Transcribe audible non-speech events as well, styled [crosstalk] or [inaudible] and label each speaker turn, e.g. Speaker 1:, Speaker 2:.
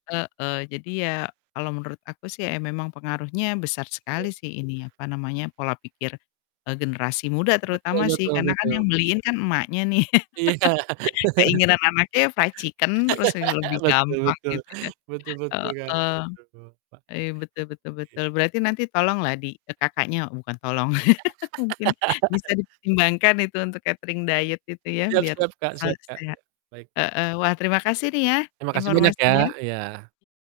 Speaker 1: Heeh. Jadi ya kalau menurut aku sih ya memang pengaruhnya besar
Speaker 2: Ya, ya. Hmm.
Speaker 1: sekali sih ini apa namanya, pola pikir, eee, generasi muda
Speaker 2: Betul
Speaker 1: terutama sih
Speaker 2: betul
Speaker 1: karena kan
Speaker 2: betul.
Speaker 1: yang beliin kan emaknya nih.
Speaker 2: Iya.
Speaker 1: [laughs]
Speaker 2: [laughs]
Speaker 1: Keinginan anaknya ya fried chicken terus, eee, lebih
Speaker 2: [laughs] Betul
Speaker 1: gampang
Speaker 2: betul.
Speaker 1: gitu ya.
Speaker 2: Betul betul Kak.
Speaker 1: Heeh,
Speaker 2: Betul, Kak.
Speaker 1: ya betul betul
Speaker 2: Iya.
Speaker 1: betul, berarti nanti tolonglah di eee, Kakaknya bukan tolong [laughs] mungkin bisa
Speaker 2: [laughs]
Speaker 1: dipertimbangkan itu untuk catering diet itu ya
Speaker 2: Siap
Speaker 1: biar
Speaker 2: siap Kak.
Speaker 1: selalu
Speaker 2: Siap Kak,
Speaker 1: sehat
Speaker 2: yok baik.
Speaker 1: heeh. Wah terima kasih nih ya
Speaker 2: Terima kasih banyak ya.
Speaker 1: informasinya.
Speaker 2: Iya.